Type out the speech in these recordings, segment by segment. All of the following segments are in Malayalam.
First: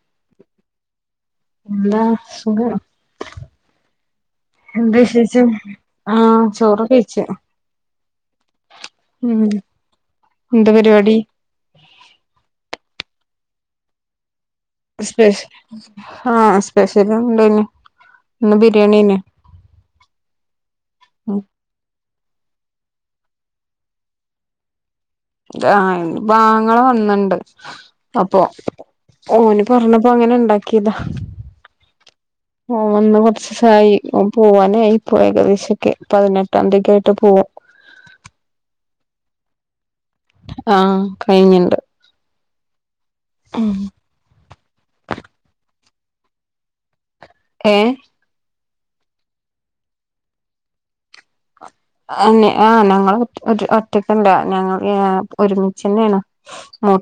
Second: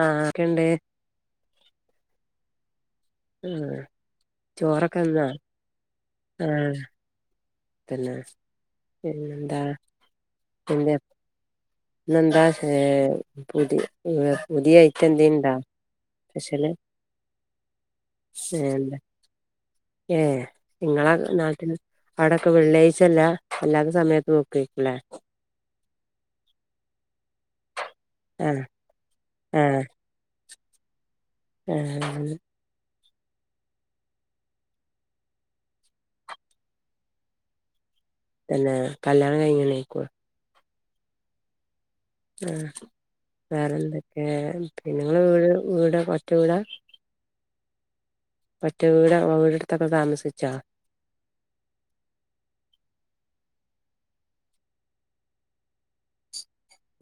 ആഹ് ഒക്കെണ്ട് എന്താ സുഖാണോ ആ എന്താ ചോറൊക്കെ ന്നാ വിശേഷം ആഹ് ചോറ് കഴിച്ച് പിന്ന പിന്നെന്ത എന്താ പിന്നെ പരിപാടി ന്നന്താ സെ പുതി [unintelligible] സ്പെഷ എന്തേണ്ടാ ആഹ് സ്പെഷ്യല് സ്പെഷ്യല ഉണ്ടിനി ഇന്ന് ബിരിയാണീന്നെ ഏ നിങ്ങളെ നാളത്തിന് അവിടൊക്കെ വെള്ളിയാഴ്ല്ല അല്ലാത്ത സമയത്ത് നോക്കക്കുല്ലേ ആഹ് ബാങ്ങള വന്നണ്ട് അപ്പൊ ആഹ് ഓന് ആഹ് പറഞ്ഞപ്പ അങ്ങനെ ഉണ്ടാക്കിതാ ആഹ് ഒന്ന് കുറച്ചായി ഓൻ പോവാനായി ഇപ്പോ ഏകദേശൊക്കെ പതിനെട്ടാം തീയക്കായിട്ട് പോകും പിന്നെ കല്യാണം കഴിഞ്ഞ് നിക്കുവ ആഹാ കഴിഞ്ഞിണ്ട് ആ വേറെന്തൊക്കെ പിന്നെങ്ങ വീട് വീട ഒറ്റവീട ഏ മറ്റേ വീട് വീടെടുത്തൊക്കെ താമസിച്ചാ ആനെ ആ ഞങ്ങൾ ഒറ്റ് ഒറ്റ ഒറ്റക്കണ്ട ഞങ്ങൾയാ ഒരുമിച്ച്ന്നെെയാണ്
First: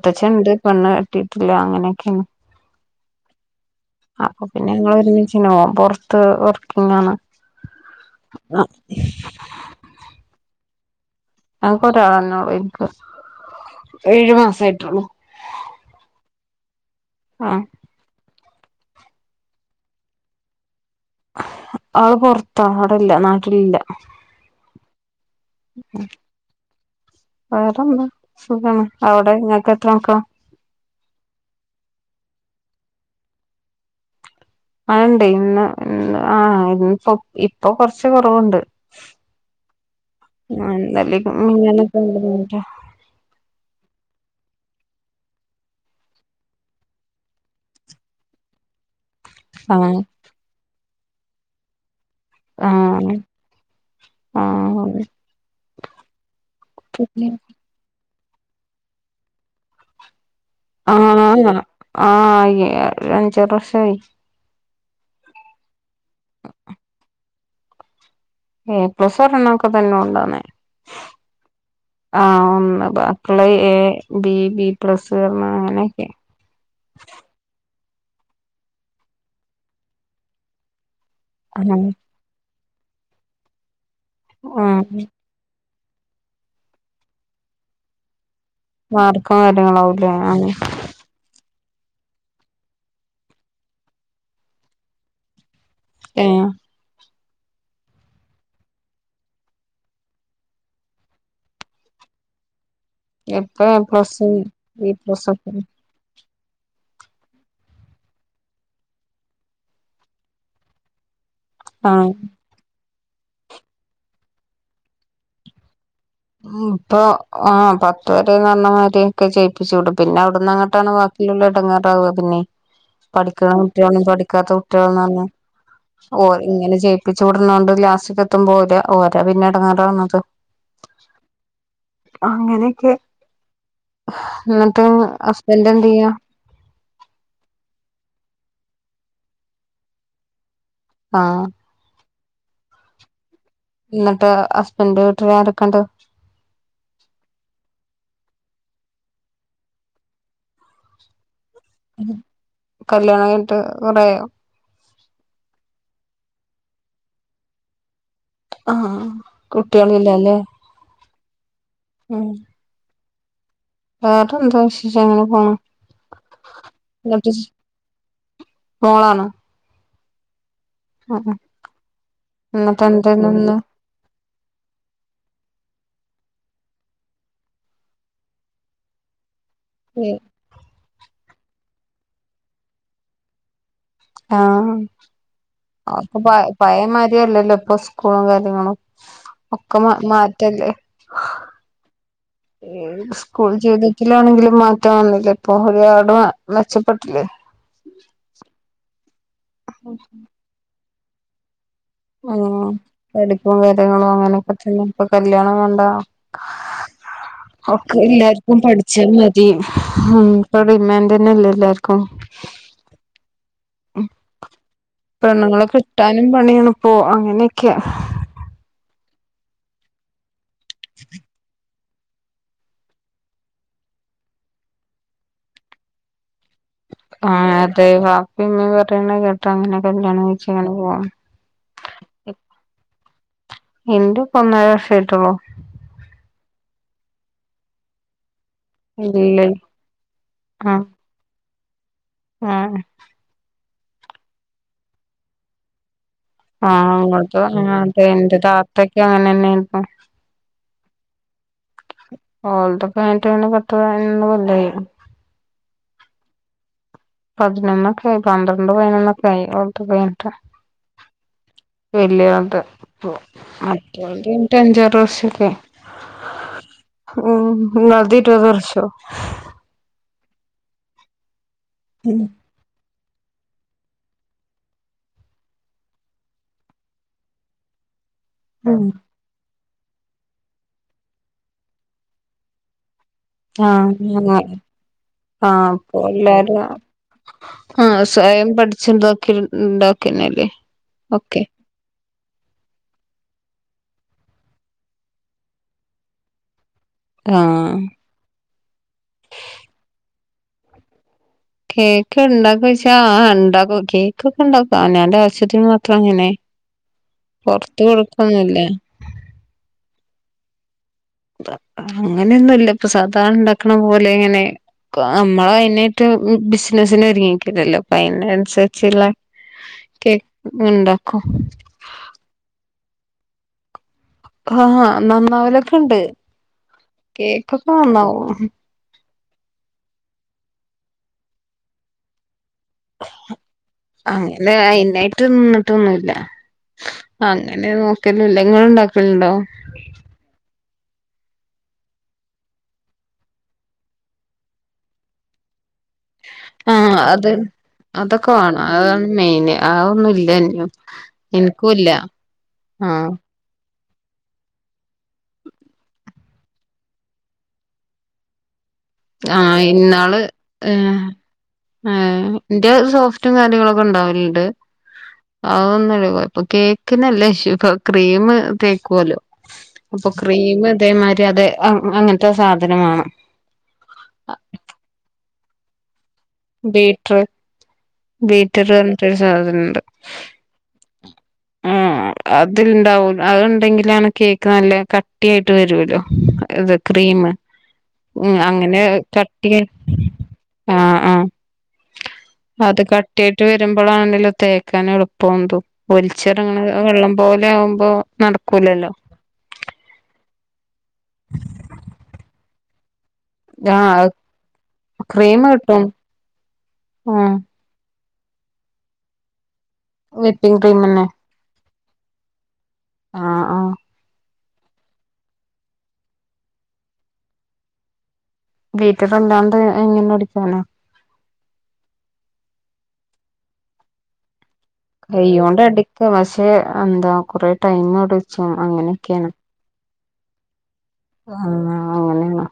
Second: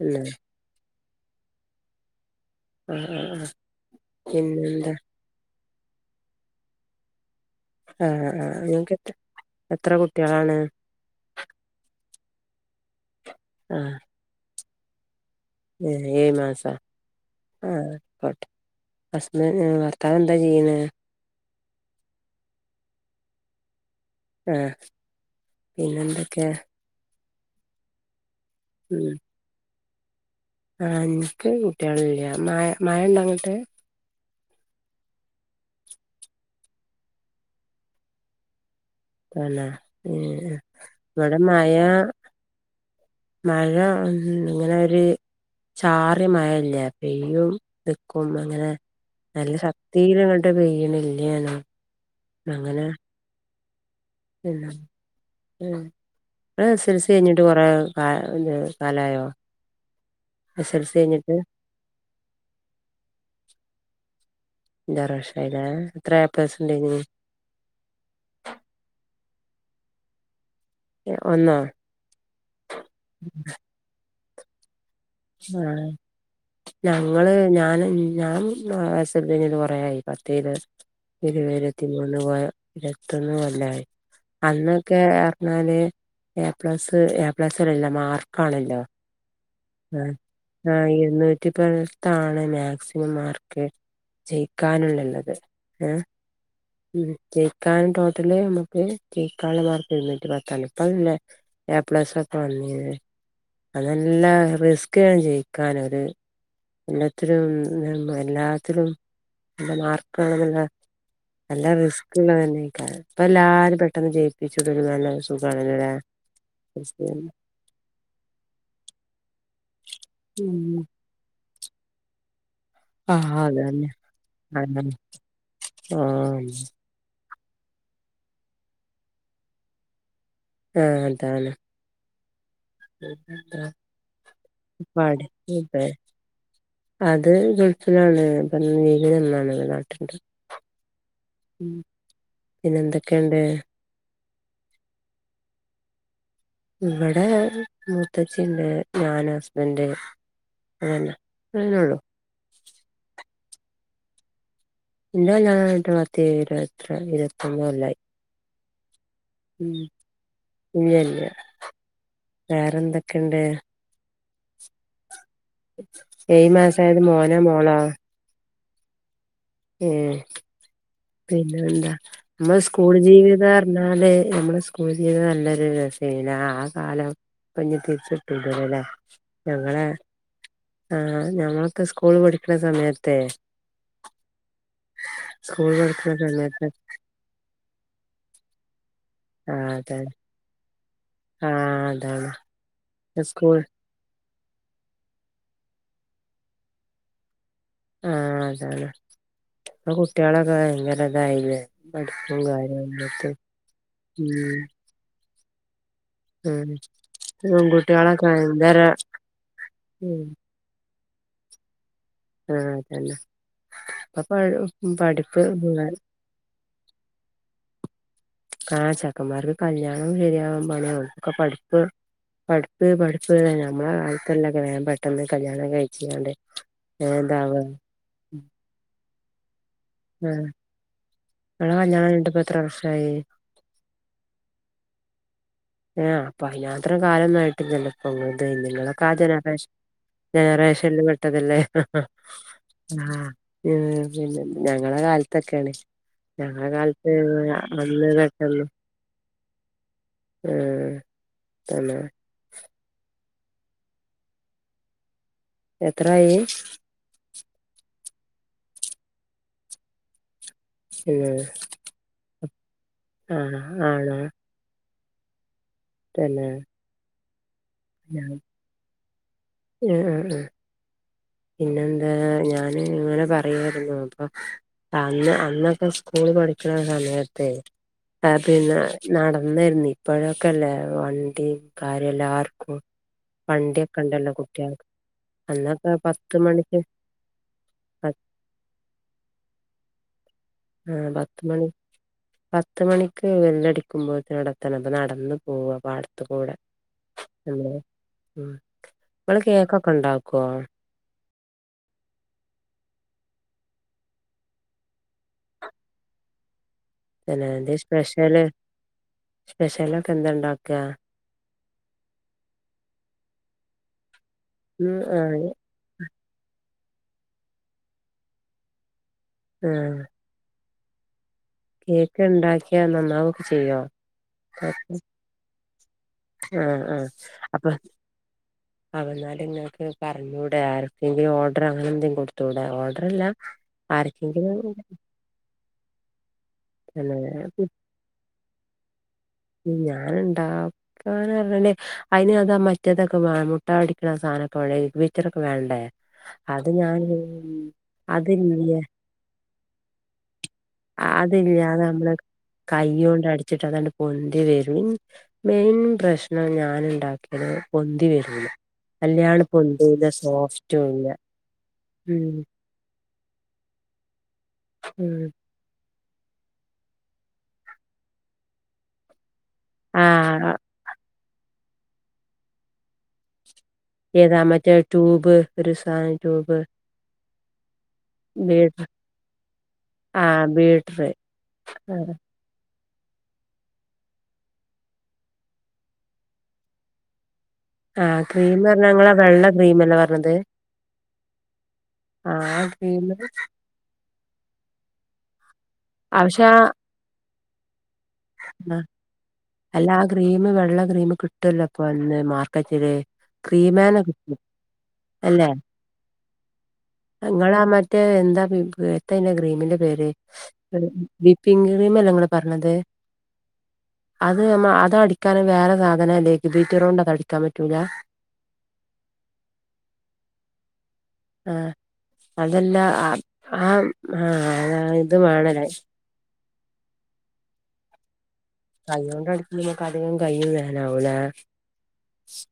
പിന്നെ പെണ്ണ് കട്ടിട്ടില്ല അങ്ങനെയൊക്കെയാണ് മ് മ് മ് ആപ്പൊ പിന്നെ ഞങ്ങള് ഒരുമിച്ചന്നൈ ഓൻ പുറത്ത് വർക്കിങ്ങാണ് ആ ആ നിങ്ങക്ക് എത്ര എത്ര കുട്ട്യളാണ് ആക ഒരാളെന്നെഒള്ളു ഇൻക് ഏഴ്മാസായിട്ടൊള്ളു ഏ ഏയ്മാസ ആഹ് ആ കൊ ഹസ്ബന് ഭർത്താവ് എന്താചെയ്യുന്നെ ആള് പൊറത്ത ആടല്ല നാട്ടിലില്ല ഏ പിന്നെന്തെക്കെ വേറെന്താ സുഖാണ് അവിടെ ഇങ്ങക്ക് എത്ര മക്കള ആ ഇൻക്ക് കുട്ട്യാളില്ല മഴ മഴണ്ടങ്ങട്ട് ആണ്ട് ഇന്ന് ഇന്ന് ആ ഇപ്പൊ ഇപ്പൊ കൊറച്ച് കൊറവ്ണ്ട് തന്നെ ഏഹ് ആ ഇന്നെലിം ഇവിടെ മഴ മിഞ്ഞാന്നൊക്കെ നല്ല മഴന്നെ മഴ ഉം ഉം ഇങ്ങനെ ഒര് ചാറ്യമഴല്ലേ പെയ്യും നിക്കും അങ്ങനെ നല്ല ആഹ് ശക്തീലങ്ങട്ട് പെയ്യ്‌ണ് ഇല്ലേനും ന്ന അങ്ങനെ ആഹ് [unintelligible] ആഹ് ഇങ്ങള് എസെൽസി പിന്നെ അയ്ഞ്ഞിട്ട് കൊറേ ആയോ കാ ഇഞ്ഞെ കാലായോ എസ് എൽ ആ സി കഴിഞ്ഞിട്ട് ആ ആ ആയി ഒരു അഞ്ചാറ് വർഷായി അഞ്ചാറുവർഷയിലെ എത്ര എ പ്ലസ് ഇണ്ടെയിനി ഏ പ്ലസോരെണ്ണം ഒക്കെ തന്നെ ഉണ്ടാന്നേ ഒന്നോ ആ ഒന്ന് ബാക്കിളള എ ബി ബി പ്ലസ് വർന്നാ ആഹ് അങ്ങനെക്കെ ഞാന് എസൽസി കൊറേയായി പത്ത് ഇരു ഇരുപത് ഇരതിമൂന്ന് കൊ ഇരത്തൊന്ന് കൊല്ലായി ആഹ് അന്നൊക്കെർഞ്ഞാല് എ പ്ലസ് എ പ്ലസ്ല്ല്ലല്ലോ മാർ മാർക്കും കാര്യങ്ങളാവും ലേ ആ ഇപ്പോൾത്താണ് മാക്സിമം മാർക്ക് ജയിക്കാന്ല്ലള്ളത് ഏ ഏഹ് മ് ജയിക്കാൻ ടോട്ടല് നമുക്ക് ജയിക്കാള്ള മാർക്ക് ഇരുന്നൂറ്റിപത്താണ് ഇപ്പല്ലെ എ പ്ലസ് ഒക്കെ വന്നീ ഇപ്പൊ എ പ്ലസ് അതെല്ലാ ബി റിസ്ക്കേന് പ്ലസ് ഒക്കെ ജയിക്കാനൊര് എല്ലത്തിലും എല്ലാത്തിലും നല്ല മാർക്കാണെന്ന്ല്ല നല്ല ആഹ് റിസ്ക്ള്ളത് തന്നേയ്ക്കാരം ഇപ്പൊ എല്ലാരിം പെട്ടെന്ന് ജയിപ്പിച്ചിടണത് നല്ല ഒരു സുഖാണല്ലലേ ഇപ്പൊ ആ പത്ത് പ്പം ന്നർഞ്ഞമാരി ക്കെ ജയിപ്പിച്ച്ടും പിന്നെ ഉം അവ്ട്ന്നഅങ്ങട്ടാണ് വാക്കിള്ളോര് എടങ്ങറാവ പിന്നിം ആഹ് പഠിക്ക്ണ അതന്നെ കുട്ട്യാളും പഠിക്കാത്ത ആഹ് കുട്ട്യാളും ന്നറിഞ് ഓല് ആഹ് ഇങ്ങനെ ജയിപ്പി ച്ച്ടുന്നോണ്ട് ലാസ്റ്റക്കത്തുമ്പ ഓരാ ഓരാ പിന്നെ എടങ്ങേറാവുന്നത് ആ അതാണ് അങ്ങനെക്കെ ന്നിട്ട് പാട് ഹസ്ബന്റ് ഇതെ എന്ത്യ്യാ അത് ഗൾഫിലാണ് പ്പ ലീവിന് വന്നാണ് നാട്ടിണ്ട് ആ ഉം പിന്നെ എന്തെക്കെണ്ട് ന്നിട്ട് ഹസ്ബൻന്റെ വീട്ടില് ആരെക്കെണ്ട് ഇവിടെ മൂത്തച്ചിണ്ട് ഞാനും ഹസ്ബന്റ് അതെന്നെ കല്യാണം കഴഞ്ഞിട്ട് കൊറേ ആയോ ഇന്റെ കല്യാണം കഴിഞ്ഞിട്ട് പത്ത് ഇരുപത്ര ഇരുപതൊന്ന്‌ കൊല്ലായി ആ ഉം കുട്ട്യാള്ല്ലലെ ഇല്ലല്ല വേറെന്തൊക്കെണ്ട് വേറെന്താ വിശേഷം അങ്ങനെ പോ ഏഴ് മാസായത് മോനാമോളാ മോളാണ് ഉം പിന്നെ എന്താ നമ്മള എന്നിട്ട് സ്കൂൾ എന്തായിരുന്നു ഇന്ന് ജീവിതാർഞ്ഞാല് നമ്മളെ സ്കൂൾ ജീവിതം നല്ലൊരു രസ ആ കാലം ഇപ്പ ഇഞ്ഞി തിരിച്ച കിട്ടൂല്ലല്ലൊ ലേ ഞങ്ങളെ ആ ഞമ്മളക്കെ സ്കൂൾ പഠിക്കണ സമയത്തേ ആ പഠിക്ക്ണ അക്കൊപ്പം സമയത്ത് പയേമാരില്ലല്ലോ ഇപ്പൊ സ്കൂളും കാര്യങ്ങളും ആ ഒക്കെ മാ അതെ -മാറ്റല്ലേ ആ അതാണ് സ്കൂൾ ജീവിതത്തിലാണെങ്കിലും മാറ്റം വന്നില്ല ഇപ്പൊ ഒരുപാടെ മെച്ചപ്പെട്ടില്ലേ ആ അതാണ് ആ കുട്ടികളൊക്കെ ഭയങ്കര ഇതായില്ലേ ഉ പഠിപ്പും കാര്യായിട്ട് പഠിപ്പും കാര്യങ്ങളും അങ്ങനെൊക്കെ ഉം തന്നെ ഇപ്പ കല്യാണം വേണ്ട ഉം ഒക്കെ പെൺകുട്ട്യാളൊക്കെ എല്ലാർക്കും ഭയങ്കര പഠിച്ചാ മതി ഉം ഇപ്പ ഡിമാൻഡ് തന്നല്ലെ എല്ലാർക്കും ആ അതല്ലെ പെണ്ണുങ്ങളെ കിട്ടാനും പണിയാണിപ്പോ അങ്ങനൊക്കെയാ ആ ചെക്കന്മാർക്ക് കല്യാണം ശെരിയാവാൻ പണിയ ഒക്കെ പഠിപ്പ് പഠിപ്പ് പഠിപ് നമ്മളെ കാലത്തല്ല വേ പെട്ടെന്ന് കല്യാണം കഴിച്ക്കാണ്ട് ആ അതെ ബാപ്പേം ഉമ്മേം പറയണ കേട്ടങ്ങനെ കല്ലിയാണം ആഹ് കായിച്ചങ്ങനെ പോവാ ഇങ്ങളെ കല്യാണം കഴിഞ്ഞിട്ട് ഇപ്പൊ എത്ര വർഷായി എന്റുപ്പ ഒന്നര വർഷ ആട്ടുള്ളൂ ആ അപ്പൊ അതിനത്ര കാലൊന്നുമായിട്ടില്ലല്ലോ ഇപ്പ ങൾ അത നിങ്ങളൊക്കെ ആ ഇല്ലേ ജനറേഷൻ ആ ജനറേഷനിപ്പെട്ടതല്ലേ ഹ ആ ഹ ആ പിന്നെ ഞങ്ങളെ കാലത്തൊക്കെയാണ് ഞങ്ങളെ ആ കാലത്ത് അങ്ങോട്ട്‌ വന്ന്ങ്ങാണ്ട് അന്ന് എന്റെ താത്തയ്ക്ക് കാണനേ ഇപ്പൊ ആ എന്ന ളെ പത്തെ പതിനൊന്നു കൊല്ലായി എത്രായി പതിനൊന്നൊക്കെ ആയി പന്ത്രണ്ട് പതിനൊന്നൊക്കെ ആയി ഒള്ത കഴിഞ്ഞിട്ട് ഏഹ് വല്യോൾത് ആഹ് ആണോ മാറ്റയോത്ത് കയിഞ്ഞിട്ട് അഞ്ച വർ തുറസക്ക് തന്നെ ഉം ഞാൻ നദിട്ട് തർശ്ശോ ആഹ് ആഹ് ആഹ് പിന്നെന്താ ഞൻ ഇങ്ങനെ പറയു മാരുന്നു അപ്പൊ അന്ന് അന്നൊക്കെ സ്കൂള് പഠിക്കണ സമയത്തെ അ പിന്നെ ഉം നടന്നാരുന്നു ഇപ്പോഴൊക്കെല്ലേ വണ്ടിയും കാര്യല്ലാർക്കും ആ ആ ആ അന്നൊക്കെ പോയി പത്ത് മണിക്ക് ആ സ്വയം പഠിച്ചിതാക്കി ഇണ്ടാക്കന്നല്ലേ ആ ഒക്കെ പത്ത് മണി പത്തു മണിക്ക് വെല്ലടിക്കുമ്പോഴത്തഅടത്തണം നടന്നു പോവ പാടത്തു കൂടെ അല്ല ആഹ് ഉം അമ്മളെ കേക്കൊക്കെ ഉണ്ടാക്കുവോ കേക്ക് ഇണ്ടാക്കച്ചാ ആ ഉണ്ടാക്കും കേക്കൊക്കെ ഇണ്ടാക്കും അവനോന്റെ ആവശ്യത്തിന് മാത്രം അങ്ങനെ തെന്നെ ന്ത് പൊറത്ത് സ്പെഷ്യല് കൊടുക്കൊന്നുല്ല സ്പെഷ്യലൊ ക്കെ എന്താ ണ്ടാക്കാ അങ്ങനെയൊന്നുഇല്ല ഇപ്പൊ സാധാരണ ഉണ്ടാക്കണ പോലെ ഇങ്ങനെ ഉം ആഹ് നമ്മളയിനെ റ്റ് ബിസിനസിന ഒരുങ്ങിക്കില്ലല്ലോ അപ്പ അയിനനുസരിച്ചുള്ള ആ ഉണ്ടാക്കും കേക്ക് ഉണ്ടാക്കിയാ നന്നാവൊക്കെ ചെയ്യോ ആ നന്നാവലൊക് ആ ആ അപ്പൊ നന്നാവും അവന്നാല ങ്ങക്ക് പറഞ്ഞുടെ ഇനി ഓഡർ അങ്ങനെന്തങ്കി കൊട് അങ്ങനെ അയ്നായ്റ്റും നിന്ന്ട്ടൊന്നുല്ല അങ്ങനെ ന്നൊക്കൊന്നില്ല ഇങ്ങള്ണ്ടാക്കലുണ്ടോ ഞാനും അങ്ങനെ അയ്നതാ മറ്റേതൊക്കെേ വേണം മുട്ടാഅടിക്കണ സാനൊക്കെ വേണം എഗ്ഗ് ബീറ്ററൊക്കെ വേണ്ടേ [unintelligible] ആ അത് അതൊക്കെ അതില്ല വേണം അതാണ് മെയ്ന് അതൊന്നുല്ലഗ്ഗ്ലും ഞാ നമ്മ്ളക് കയ്യോണ്ടടിച്ചിട്ടതണ്ട് - പൊന്തി വെരും മെയിൻ പ്രശ്നം ഞാന്ണ്ടാക്ക്‌യാല് പൊന്തി വെരൂല്ല വെല്ല്യാണ്ട് ആഹ് പൊന്തൂല്ല സോഫ്റ്റൂല്ല ആഹ് ന്റെ സോഫ്റ്റും കാര്യങ്ങളൊക്കെ ഇണ്ടാവല്ണ്ട്. ഉം അതൊന്നൊല്ല കൊയ് അപ്പ കേക്കിനല്ല ഷ്യു പ്പ ക്രീമ് തേക്കോലോ അപ്പ ആഹ് ക്രീമ് തേമാരി അതെ അങ്ങൻത്തെ സാധനം വാണം ഏതാ മറ്റേ ട്യൂബ് ഒര് സാൻ - ബീറ്റ്റ് ബീറ്ററ് ബീട്ര് പർഞ്ഞ്ട്ടൊരു സാധനണ്ട് ആഹ് ബീട്ര് ആഹ് അതിൽ ണ്ടാവും അത്ണ്ടെങ്കിലാണ് കേക്ക് നല്ല കട്ടിയായ്ട്ട് വരോലോ മറ്റേ ഇത് ക്രീമ് ആഹ് ക്രീമ് പറഞ്ഞങ്ങളെ വെള്ള ക്രീമല്ലേ പറഞ്ഞത് ആഹ് ആഹ് ആഹ് ആ അത് ക്രീമ് കട്ടിയായിട്ട് വര്മ്പളാണല്ലോ തേക്കാൻ എള്പ്പം തും പക്ഷെ ഒലിചെറങ്ങണ വെള്ളം പോലെ പോലെ ആവുമ്പോ ആഹ് നടക്കൂലല്ലോ അല്ലാ ആ ക്രീമ് വെള്ള ക്രീമ് കിട്ടൊല്ലോ പ്പ ഇന്ന് മാർക്കറ്റില് ക്രീമെന്നെ ആഹ് കിട്ടും ക്രീം അല്ലേ കിട്ടും ആഹ് ഇങ്ങളാ മറ്റ് മറ്റേ എന്താ പിപ് എത്തയ്ന്റെ ക്രീമിന്റെ പേര് വിപ്പിംഗ് ക്രീം തന്നെ വിപ്പിംഗ് ക്രീമല്ലേ ഇങ്ങള് പറഞ്ഞത് ആഹ് ആഹ് അത് നമ്മ അത് അടിക്കാനും വേറെ സാധന എല്ലേക്ക് ബീറ്ററോണ്ട് അത് അടിക്കാൻ പറ്റൂല ബീറ്ററല്ലാണ്ട് എങ്ങനടിക്കാന ആഹ് അതല്ല ആത് ആം ആഹ് കയ്യോണ്ട് അടിക്കാ പഷേ എന്താ കൊറേ ടൈമ് അടിച്ചും അങ്ങനെക്കേണ്. കടയും കയ്യും വേ ആഹ് അങ്ങനേണ്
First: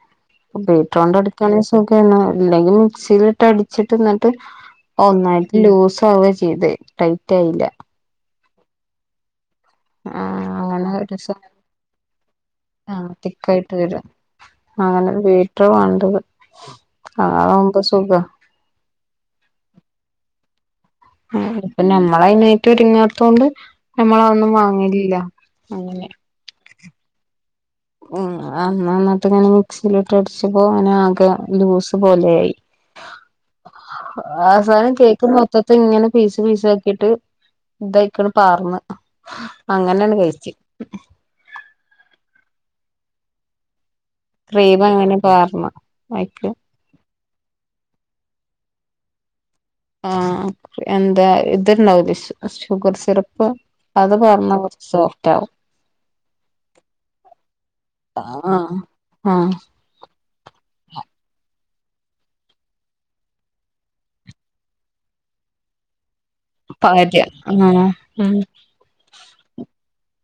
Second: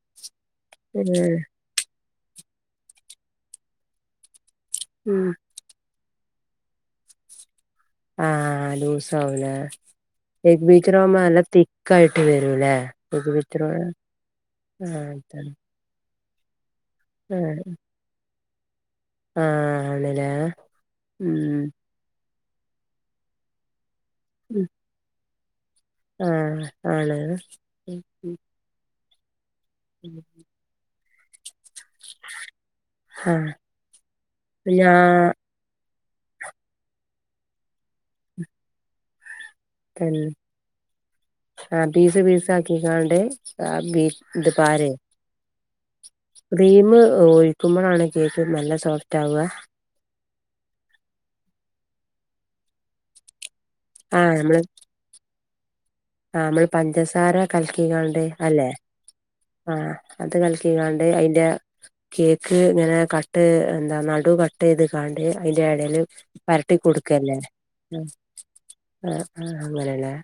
ബീട്രോണ്ടടിക്കാണെ സുഖാ ക്കേണ് ഇല്ലെങ്കി മിക്സീലിട്ട് അടിച്ച്ട്ട് ന്ന്ട്ട് ഉം ഒന്നായ്റ്റ് ലൂസ് റ്റാവെ ചെയ്തേ ട്ടയ്റ്റായില്ല. ആഹ് ലൂസാവുലേ ആഹ് എഗ് അങ്ങനെ ഒരു ബീറ്ററാവുമ്പോ സ ന്നല്ല തിക്കായ്റ്റ് വെരൂലെ ആഹ് എഗ് ബീറ്ററ് ആഹ് ബീറ്റ്റാ വാണ്ടത് അതാവുമ്പ സുഖാ ആഹ് ആണ്ലേ ആഹ് ഉം ഇപ്പ നമ്മളൈനൈറ്റോര് ങ്ങാത്തോണ്ട് നമ്മളതൊന്നും വാങ്ങലില്ല. ആഹ് ആണ് മ് അന്നന്ന്ട്ട് ഇങ്ങനെ മിക്സീലി ട്ടടിച്ചപ്പോ അങ്ങനെ ആകെ ലൂസ് പോലെയായി ആ ഞാ അവസാനം കേക്ക്‌ മൊത്തത്ത്ങ്ങനെ പീസ് പീസാക്കീട്ട് ഇദൈക്കണ് പാർന്ന് അങ്ങനണ് തന്നെ കയ്ച്ച് ക്കീക്കാണ്ടെ ആഹ് ബീ ക്രീമങ്ങനെ പാർന്ന് അയിക്ക് ക്രീമ് ഒഴിക്കുമ്പളാണ് കേക്ക് ന്നല്ല സോഫ്റ്റാവ ആഹ് എന്താ ത്ണ്ടാവൂലെ ഷ് ഷുഗർ സിറപ്പ് അത് പാർന്ന കൊർച്ച് സോഫ്റ്റാവും ആഹ് നമ്മള് പഞ്ചസാര കൽക്കിങ്കാണ്ട് അല്ലെ ആഹ് ആഹ് അത് കൽക്കിങ്കാണ്ട് ഐന്റെ കേക്ക് ഇങ്ങനെ കട്ട് എന്താ നടു കട്ടെയ്ത് കാണ്ട് ഐന്റെ എടേല് പര്ട്ടി കൊട്ക്കല്ലേ ആഹ് ആഹ് അങ്ങനെലെ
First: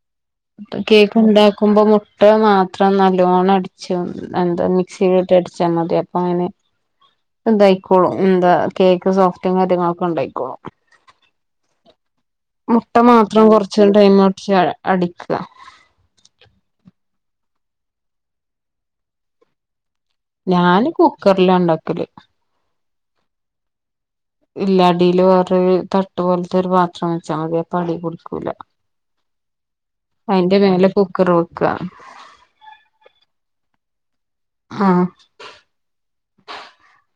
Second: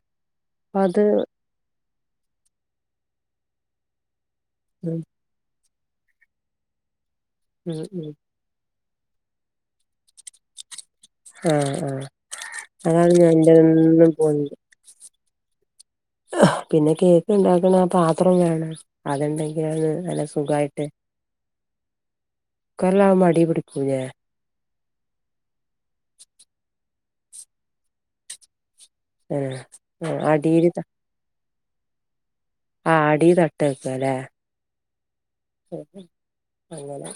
കേക്കുണ്ടാക്കുമ്പോ മുട്ട മാത്രം നല്ലോണം അടിച്ചാ എന്താ ഉം മിക്സീല്ട്ട് അടിച്ചാമതി അപ്പ ഉം ഉം അങ്ങനെതായ്ക്കോളും എന്താ കേക്ക് സോഫ്റ്റും കാര്യങ്ങളൊക്കെണ്ടയ്ക്കോളും ആ ആ മുട്ട അതാണ് മാത്രം കുറച്ച് ഞാന്റെന്നും ടൈം പിടിച്ച് പൊന്തും അടിക്കുക പിന്നെ കേക്ക് ണ്ടാക്ക്‌ണ ആ പാത്രം വേണം അത്ണ്ടെങ്കിലാണ് നല്ല സുഖായിട്ട് ഞാന് കുക്കറിലാണ്ടാക്കല് കുക്കറിലാവുമ്പോ അടീപിടിക്കൂ ലെ ഇല്ല. അടീല് വേറോര് തട്ട്പോൽത്തൊര് പാത്രം വെച്ചാമതി. അപ്പടീപുടിക്കൂല. ആ ആ അയിന്റെ അടീല് മേലെ കുക്കറ് വെക്ക ആ അടീ തട്ട് വക്കുല്ലേ ആ [unintelligible] അങ്ങനെ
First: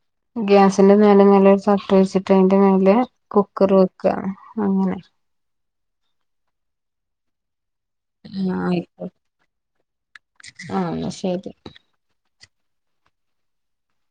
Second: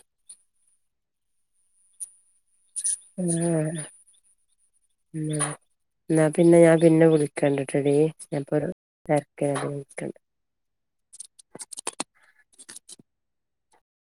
അതിന്റെ മേലെ മേലെ ഒരു ഷർട്ട്‌ വച്ചിട്ട് അയിന്റെ മേലെ കുക്കറ് വെക്ക അങ്ങനെ ന്നാ പിന്നെ ഞാൻ പിന്നെ വിളിക്കണ്ട് ട്ടോടി ഞാൻ ആഹ് ഇപ്പോ വരാം ആയിക്കോട്ടെ തിരക്കിലാണ് വിളിക്കണ്ട് ആഹ് എന്നാ ശരി